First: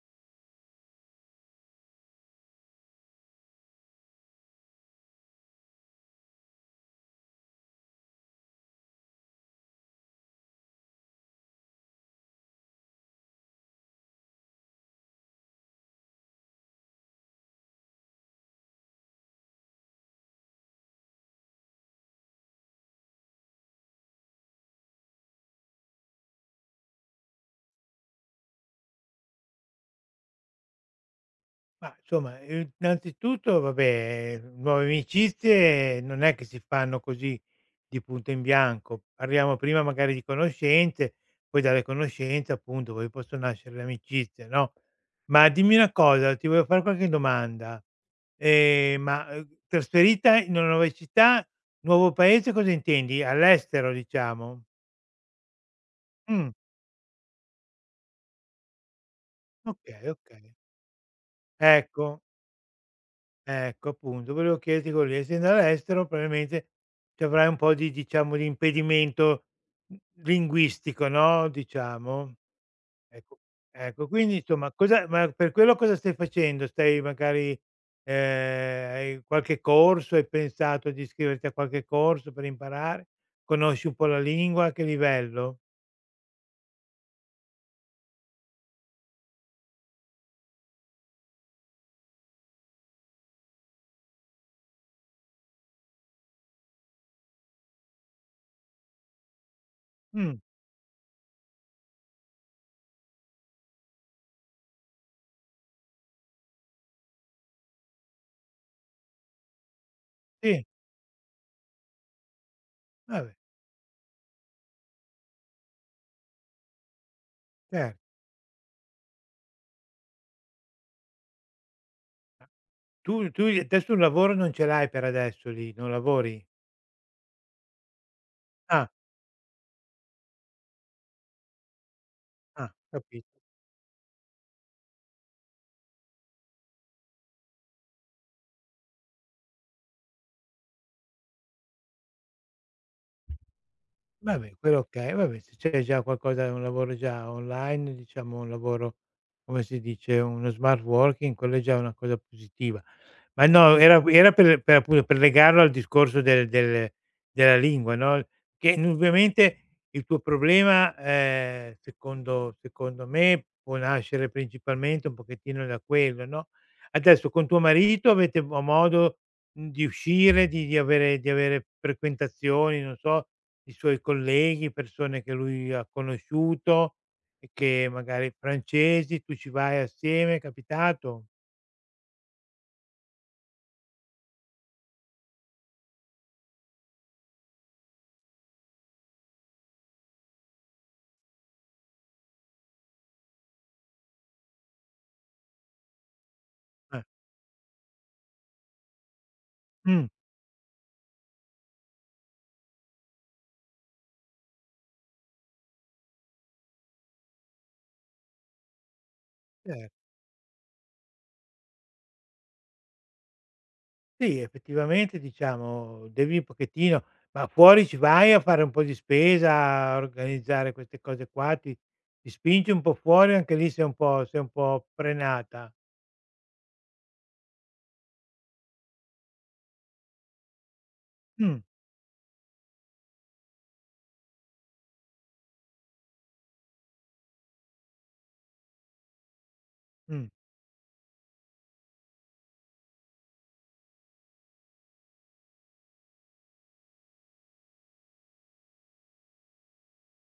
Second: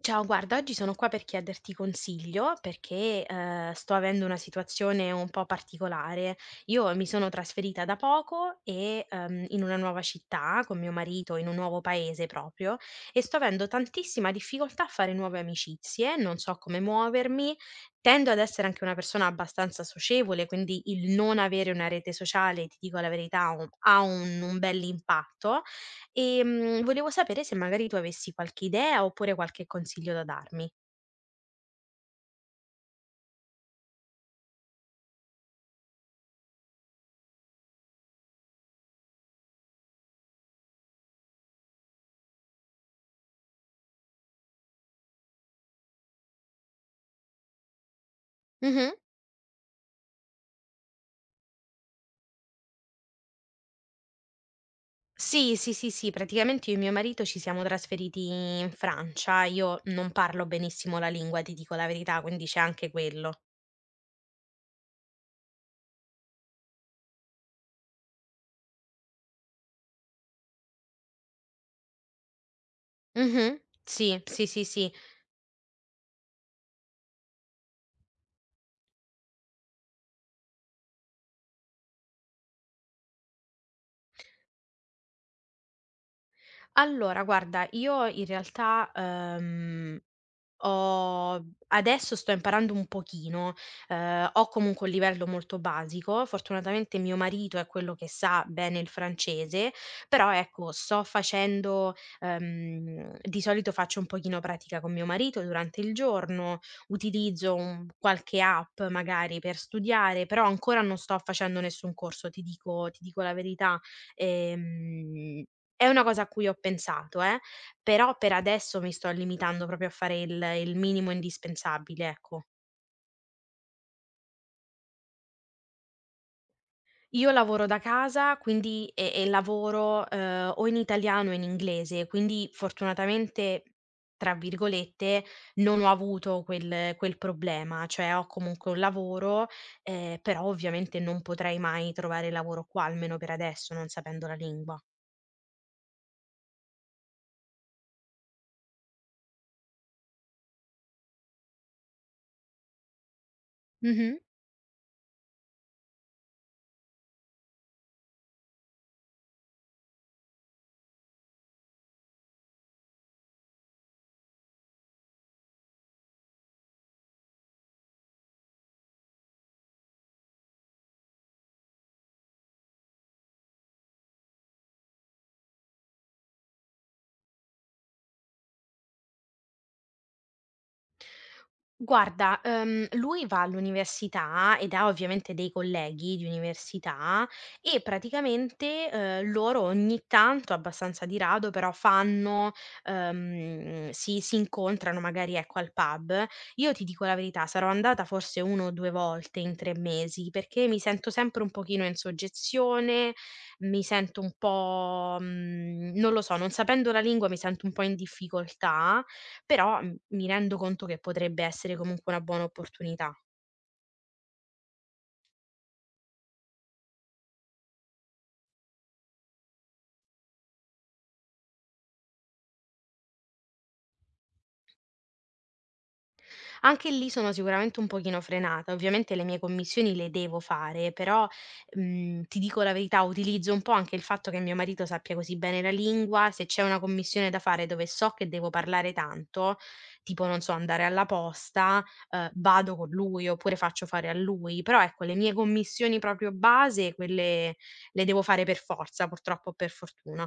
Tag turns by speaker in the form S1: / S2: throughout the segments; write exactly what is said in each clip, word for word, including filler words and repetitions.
S1: Ciao, guarda, oggi sono qua per chiederti consiglio perché eh, sto avendo una situazione un po' particolare. Io mi sono trasferita da poco e ehm, in una nuova città con mio marito, in un nuovo paese proprio, e sto avendo tantissima difficoltà a fare nuove amicizie, non so come muovermi. Tendo ad essere anche una persona abbastanza socievole, quindi il non avere una rete sociale, ti dico la verità, un- ha un, un bell'impatto. Ehm, volevo sapere se magari tu avessi qualche idea oppure qualche consiglio da darmi.
S2: Ma insomma, ehm, innanzitutto vabbè, eh, nuove amicizie non è che si fanno così di punto in bianco. Parliamo prima magari di conoscenze, poi dalle conoscenze appunto poi possono nascere le amicizie, no, ma dimmi una cosa, ti voglio fare qualche domanda,
S1: Mh-mh.
S2: ehm, ma, uhm, trasferita in una nuova città, nuovo paese cosa intendi? All'estero diciamo?
S1: Sì, sì, sì, sì,
S2: Mh,
S1: praticamente io e mio marito ci siamo trasferiti in Francia. Io
S2: okay,
S1: non parlo
S2: okay.
S1: benissimo la lingua, ti dico la
S2: Ecco.
S1: verità, quindi c'è anche quello.
S2: Ecco, appunto, volevo chiederti quello lì. Essendo all'estero probabilmente ci avrai un po' di diciamo di impedimento, mhmm, linguistico, no, diciamo. Ecco
S1: Mh-mh.
S2: ecco,
S1: Sì,
S2: quindi
S1: sì, sì,
S2: insomma
S1: sì.
S2: cosa ma per quello cosa stai facendo? Stai magari ehm, hai qualche corso? Hai pensato di iscriverti a qualche corso per imparare? Conosci un po' la lingua? A che livello?
S1: Allora guarda, io in realtà, ehm Ho adesso sto imparando un pochino, ehm, ho comunque un livello molto basico, fortunatamente mio marito è quello che sa bene il francese, però
S2: Mh,
S1: ecco sto facendo ehm, di solito faccio un pochino pratica con mio marito durante il giorno, utilizzo un qualche app magari per studiare, però
S2: sì,
S1: ancora non sto facendo nessun corso, ti dico ti dico la
S2: vabbè,
S1: verità. Ehm, è una cosa a cui ho pensato, eh,
S2: cer
S1: però per adesso mi sto limitando proprio a fare il il minimo indispensabile, ecco.
S2: tu tu adesso un lavoro non ce l'hai per adesso lì, non lavori?
S1: Io lavoro da casa, quindi
S2: Ah,
S1: e e lavoro, uhm, o in italiano o in inglese, quindi
S2: ah, capi
S1: fortunatamente, tra virgolette, non ho avuto quel quel problema, cioè ho comunque un lavoro, ehm, però ovviamente non potrei mai trovare lavoro qua, almeno per adesso, non sapendo la
S2: vabbè,
S1: lingua.
S2: quello okay. Vabbè, se c'è già qualcosa un lavoro già online, diciamo un lavoro, come si dice, uno smart working, quello è già una cosa positiva. Ma no, era
S1: Mh-mh.
S2: era per per appunto per legarlo al discorso del del della lingua, no, che indubbiamente il tuo problema, ehm, secondo secondo me, può nascere principalmente un pochettino da quello, no. Adesso con tuo marito avete mo modo, mhmm, di uscire, di di avere di avere frequentazioni, non so i suoi colleghi, persone che lui ha conosciuto e che magari francesi, tu ci vai assieme, è capitato?
S1: Guarda, ehm, lui va all'università ed ha ovviamente dei colleghi di università e praticamente, ehm, loro ogni tanto, abbastanza di rado, però fanno ehm, si si incontrano magari, ecco, al pub. Io ti
S2: Eh,
S1: dico la verità, sarò andata forse una o due volte in tre
S2: mh,
S1: mesi, perché mi sento sempre un pochino in soggezione, mi sento un po' mhmm, non lo so, non sapendo la lingua mi sento un po' in difficoltà, però
S2: Cer
S1: mi rendo conto che potrebbe essere comunque una buona opportunità.
S2: sì, effettivamente diciamo devi un pochettino ma fuori ci vai a fare un po' di spesa, a organizzare queste cose qua, ti ti spingi un po' fuori, anche lì sei un po' sei un po' frenata.
S1: Anche lì sono sicuramente un pochino frenata. Ovviamente le mie commissioni le devo fare, però,
S2: Mh,
S1: mhmm, ti dico la verità, utilizzo un po' anche il fatto che mio marito sappia così bene la lingua. Se c'è una commissione da fare dove so che devo parlare tanto,
S2: mh.
S1: tipo, non so, andare alla posta, uhm, vado con lui oppure faccio fare a lui. Però ecco, le mie commissioni proprio base, quelle le devo fare per forza, purtroppo o per fortuna.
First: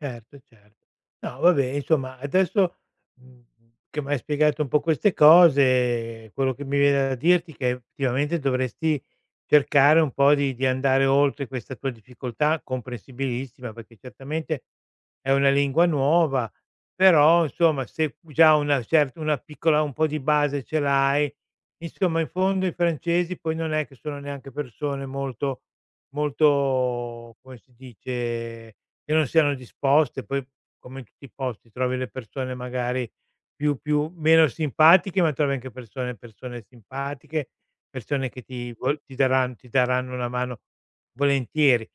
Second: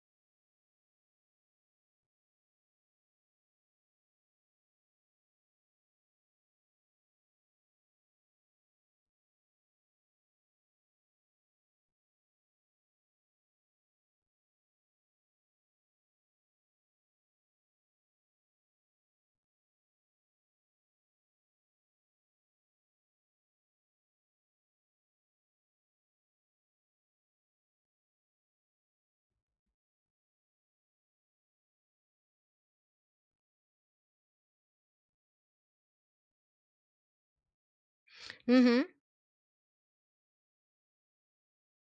S2: Certo, certo. No vabbè insomma adesso, mhmm, che m'hai spiegato un po' queste cose, quello che mi viene da dirti è che effettivamente dovresti cercare un po' di di andare oltre questa tua difficoltà, comprensibilissima, perché certamente è una lingua nuova, però insomma se già una cert una piccola un po' di base ce l'hai, insomma in fondo i francesi poi non è che sono neanche persone molto molto, come si dice che non siano disposte, poi come in tutti i posti trovi le persone magari più più meno simpatiche, ma trovi anche persone persone simpatiche, persone che ti
S1: Mh-mh,
S2: vol ti daran ti daranno una mano volentieri.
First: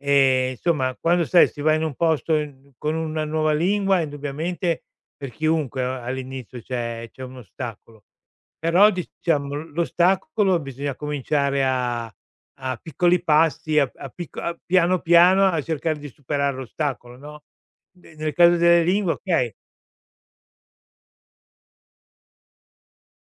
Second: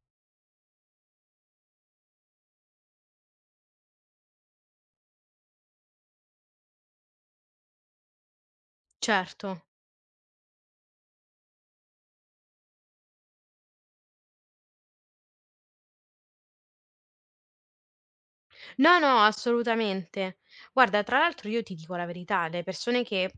S2: Ehm, insomma, quando sai si va in un posto in con una nuova lingua, indubbiamente per chiunque a all'inizio c'è c'è un ostacolo. Però diciamo
S1: certo.
S2: l l'ostacolo bisogna cominciare a a piccoli passi, a a picco a piano piano a cercare di superare l'ostacolo, no, ne nel caso delle
S1: No,
S2: lingue
S1: no,
S2: okay.
S1: assolutamente. Guarda, tra l'altro io ti dico la verità, le persone che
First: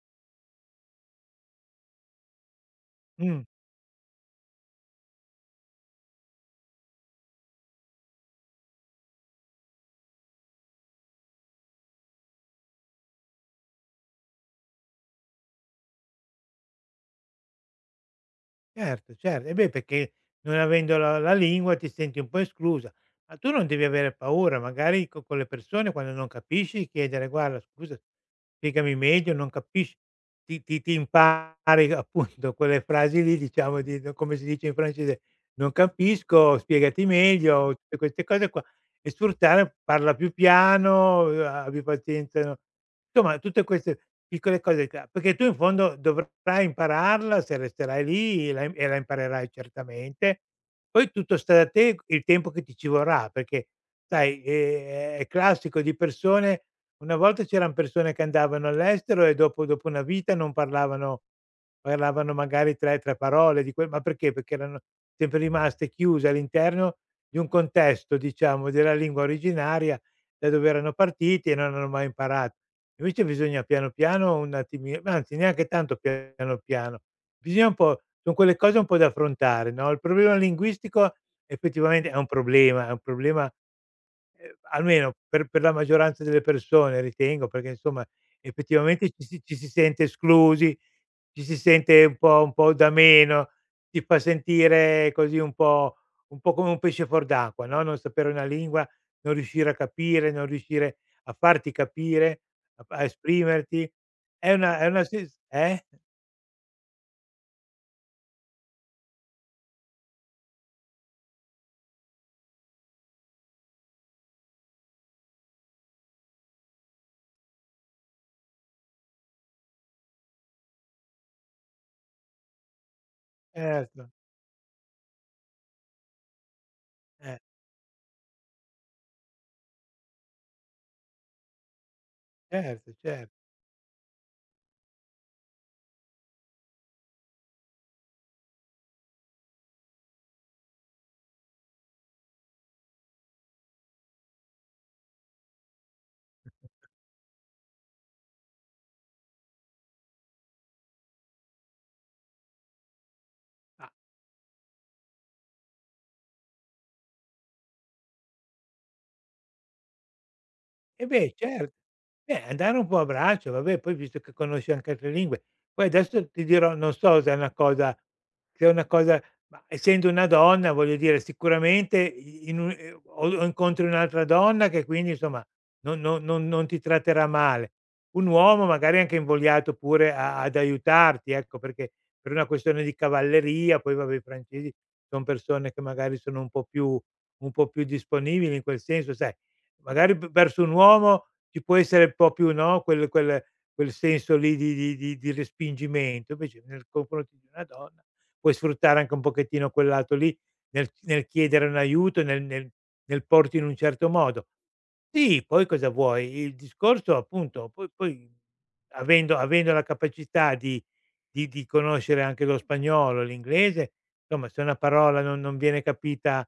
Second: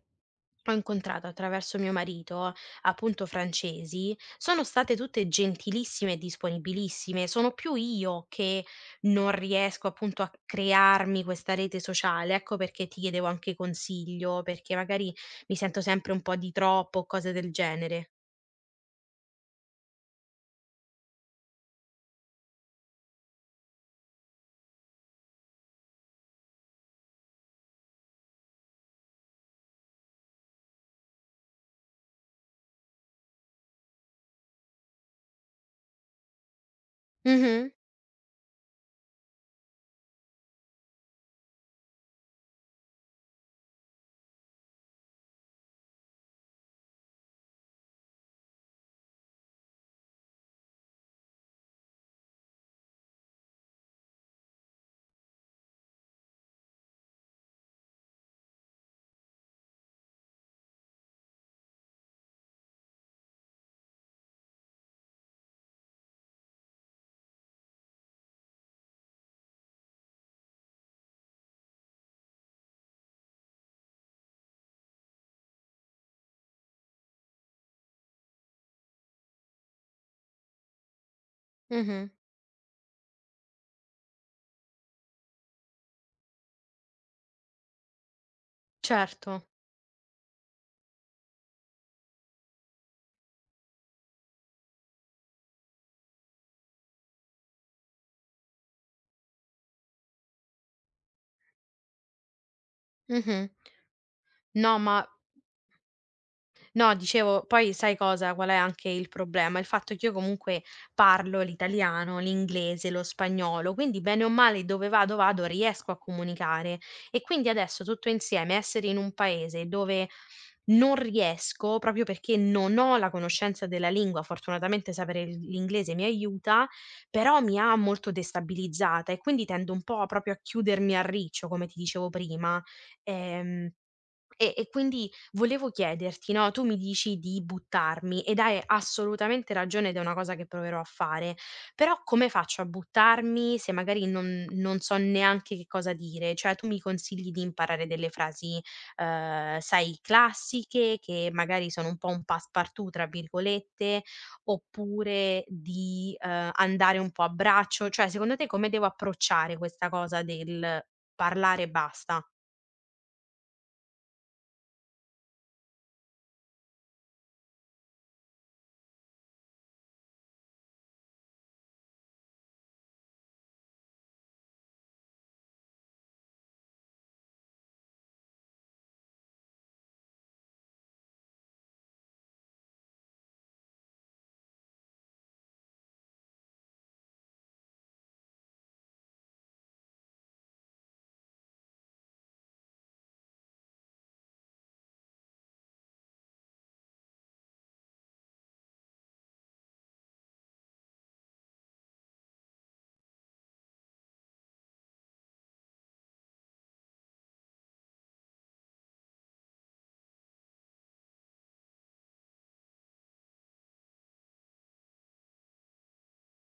S1: ho incontrato attraverso mio marito, appunto
S2: Mh.
S1: francesi, sono state tutte gentilissime e disponibilissime. Sono più io che non riesco appunto a crearmi questa rete sociale. Ecco perché ti chiedevo anche consiglio, perché magari mi sento sempre un po' di troppo, cose del genere.
S2: Certo, cer e beh, perché non avendo la la lingua ti senti un po' esclusa, ma tu non devi avere paura, magari co con le persone quando non capisci chiedere: "Guarda scusa, spiegami meglio, non capisci." Ti ti ti impari appunto quelle frasi lì, diciamo di no come si dice in francese: "Non capisco, spiegati
S1: Mhm,
S2: meglio." Tutte queste cose qua e sfruttare: parla più piano, uhm, abbi pazienza no? Insomma tutte queste piccole cose qua, perché tu in fondo dovrai impararla se resterai lì, la e la imparerai certamente. Poi tutto sta da te il tempo che ti ci vorrà, perché sai, ehm, è classico di persone una volta c'eran persone che andavano all'estero e dopo dopo una vita non parlavano parlavano magari tre, tre parole di quel ma perché? Perché erano sempre rimaste chiuse all'interno di un contesto, diciamo, della lingua originaria da dove erano partiti e non hanno mai imparato. Invece bisogna piano piano un attimi ma anzi neanche tanto piano piano, bisogna un po' son quelle cose un po' da affrontare, no, il problema linguistico effettivamente
S1: mhm,
S2: è un problema, è un problema Ehm, almeno per per la maggioranza delle persone ritengo, perché insomma effettivamente ci si
S1: certo.
S2: ci si sente esclusi, ci si sente un po' un po' da meno, ti fa sentire così un po' un po' come un pesce fuor d'acqua, no, non sapere una lingua, non riuscire a capire, non riuscire a farti capire, a fa a
S1: Mhm.
S2: esprimerti. È una
S1: No,
S2: è una
S1: ma
S2: sens eh?
S1: No, dicevo, poi sai cosa? Qual è anche il problema? Il fatto che io comunque parlo l'italiano, l'inglese, lo spagnolo, quindi bene o male dove vado vado riesco a comunicare e quindi adesso tutto insieme essere in un paese dove non riesco proprio perché non ho la conoscenza della
S2: Certo,
S1: lingua, fortunatamente sapere il- l'inglese mi aiuta,
S2: eh,
S1: però mi ha molto destabilizzata e quindi tendo un po' proprio a chiudermi a riccio, come ti dicevo prima.
S2: certo, cer
S1: Ehm, e e quindi volevo chiederti, no, tu mi dici di buttarmi ed hai assolutamente ragione ed è una cosa che proverò a fare, però come faccio a buttarmi se magari non non so neanche che cosa dire? Cioè tu mi consigli di imparare delle frasi, ehm, sai classiche, che magari sono un po' un "passepartout" tra virgolette, oppure di, ehm, andare un po' a braccio? Cioè secondo te come devo approcciare questa cosa del
S2: e beh,
S1: parlare e
S2: cer
S1: basta?
S2: beh, andare un po' a braccio, vabbè, poi visto che conosci anche altre lingue. Poi adesso ti dirò, non so se è una cosa se è una cosa ma essendo una donna, voglio dire, sicuramente i in un ehm, o o incontri un'altra donna che quindi insomma non non non non ti tratterà male. Un uomo magari è anche invogliato pure a ad aiutarti, ecco, perché per una questione di cavalleria, poi vabbè i francesi son persone che magari sono un po' più un po' più disponibili in quel senso, sai magari v verso un uomo ci può essere un po' più, no, quel quel quel senso lì di di di di respingimento, invece nel confronto di una donna puoi sfruttare anche un pochettino quel lato lì nel nel chiedere un aiuto, nel nel nel porti in un certo modo. Sì, poi cosa vuoi? Il discorso appunto poi poi avendo avendo la capacità di di di conoscere anche lo spagnolo, l'inglese somma, se una parola non non viene capita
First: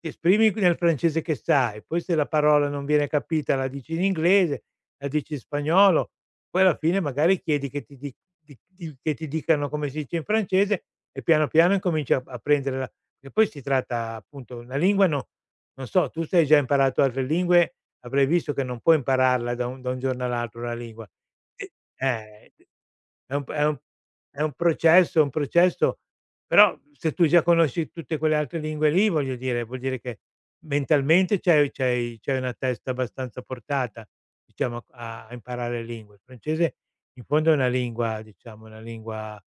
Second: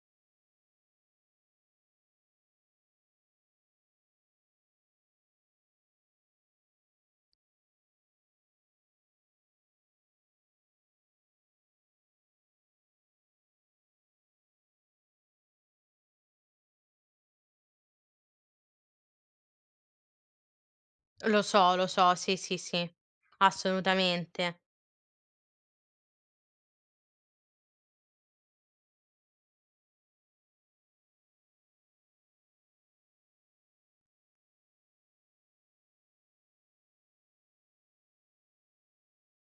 S2: ti esprimi q nel francese che sai, poi se la parola non viene capita la dici in inglese, la dici in spagnolo, poi alla fine magari chiedi che ti di di di che ti dicano come si dice in francese e piano piano incominci a a prendere la perché poi si tratta appunto la lingua no non so, tu se hai già imparato altre lingue avrai visto che non puoi impararla da un da un giorno all'altro una lingua.
S1: Lo
S2: E
S1: so, lo so, sì,
S2: eh,
S1: sì, sì,
S2: è un p è un è un
S1: assolutamente.
S2: processo è un processo però se tu già conosci tutte quelle altre lingue lì, voglio dire, vuol dire che mentalmente c'hai c'hai c'hai una testa abbastanza portata, diciamo, a a imparare le lingue. Il francese in fondo è una lingua, diciamo, una lingua,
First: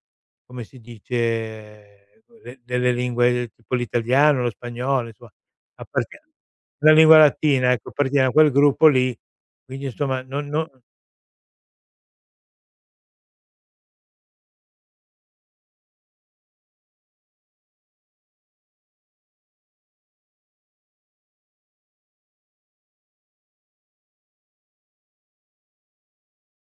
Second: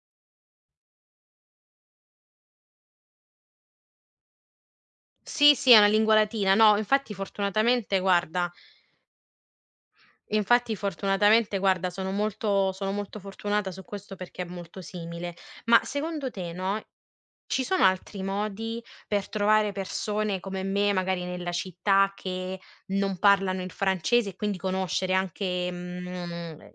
S2: come si dice, de delle lingue tipo l'italiano, lo spagnolo, insomma,
S1: Sì, sì, è una lingua
S2: appartie
S1: latina. No,
S2: alla
S1: infatti
S2: lingua latina, ecco,
S1: fortunatamente
S2: appartiene a quel
S1: guarda
S2: gruppo lì, quindi insomma non non
S1: Infatti fortunatamente guarda, sono molto sono molto fortunata su questo perché è molto simile. Ma secondo te, no, ci sono altri modi per trovare persone come me, magari nella città, che non parlano il francese e quindi conoscere anche, mhmm, ehm,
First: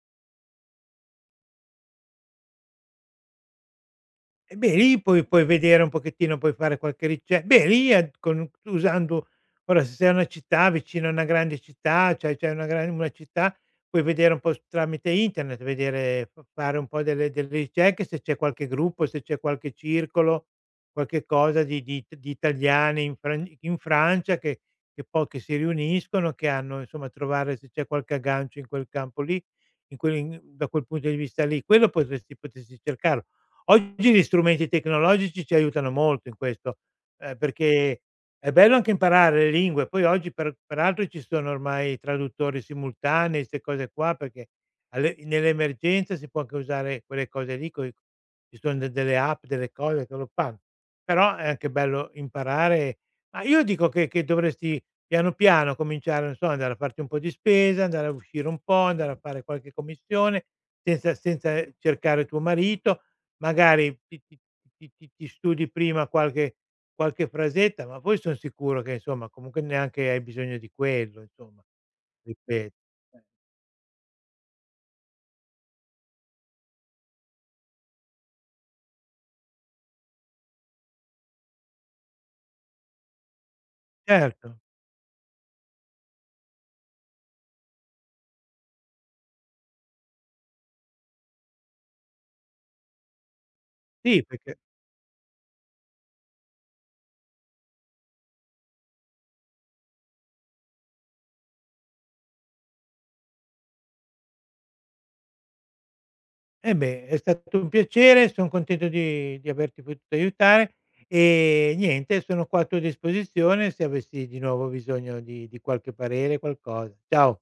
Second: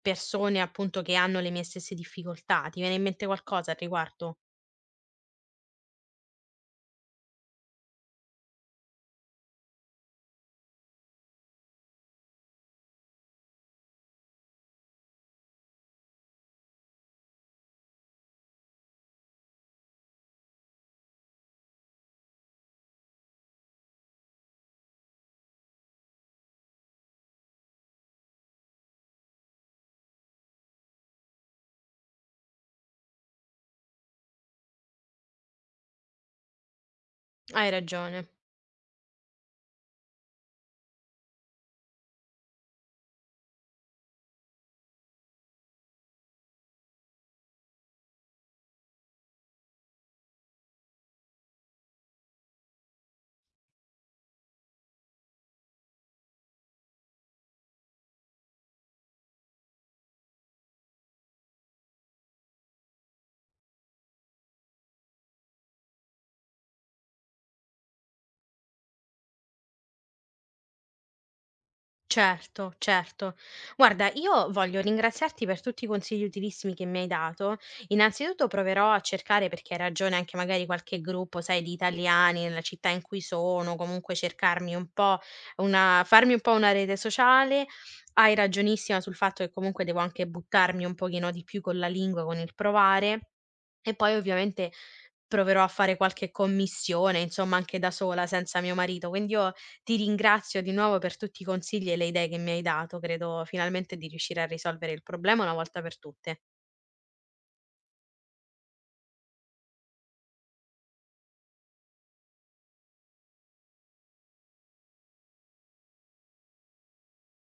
S1: persone appunto che hanno le mie stesse difficoltà? Ti viene in mente qualcosa al riguardo?
S2: e beh, lì puoi puoi vedere un pochettino, puoi fare qualche rice beh, lì è con usando ora se sei a una città, vicino a una grande città, c'hai c'hai una gran una città, puoi vedere un po' s tramite internet, vedere f fare un po' delle delle ricerche, se c'è qualche gruppo, se c'è qualche circolo, qualche cosa di di di italiani in Fran in Francia che che poi che si riuniscono, che hanno insomma trovare se c'è qualche aggancio in quel campo lì, in quel in da quel punto di vista lì. Quello potresti potresti cercarlo. Oggi gli strumenti tecnologici ci aiutano molto in questo, ehm,
S1: Hai
S2: perché
S1: ragione.
S2: è bello anche imparare le lingue, poi oggi per peraltro ci sono ormai traduttori simultanei, 'ste cose qua, perché alle nell'emergenza si può anche usare quelle cose lì, coi ci son de delle app, delle cose che lo fanno. Però è anche bello imparare ma io dico che che dovresti piano piano cominciare, non so, andare a farti un po' di spesa, andare a uscire un po', andare a fare qualche commissione, senza senza cercare tuo marito magari ti ti ti ti ti studi prima qualche qualche frasetta, ma poi son sicuro che insomma comunque neanche hai bisogno di quello insomma,
S1: Certo,
S2: ripeto. Eh,
S1: certo. Guarda, io voglio ringraziarti per tutti i consigli utilissimi che mi hai dato. Innanzitutto proverò a cercare, perché hai ragione, anche magari qualche gruppo, sai, di italiani nella città in cui sono, comunque
S2: Certo,
S1: cercarmi un po' una, farmi un po' una rete sociale. Hai ragionissima sul fatto che comunque devo anche buttarmi un pochino di più con la lingua, con il provare. E poi
S2: sì perché
S1: ovviamente proverò a fare qualche commissione, insomma, anche da sola, senza mio marito. Quindi io ti ringrazio di nuovo per tutti i consigli e le idee che mi hai dato. Credo finalmente di riuscire a risolvere il problema una volta per tutte.
S2: eh beh, è stato un piacere, son contento di di averti potuto aiutare e niente, sono qua a tua disposizione se avessi di nuovo bisogno di di qualche parere, qualcosa. Ciao.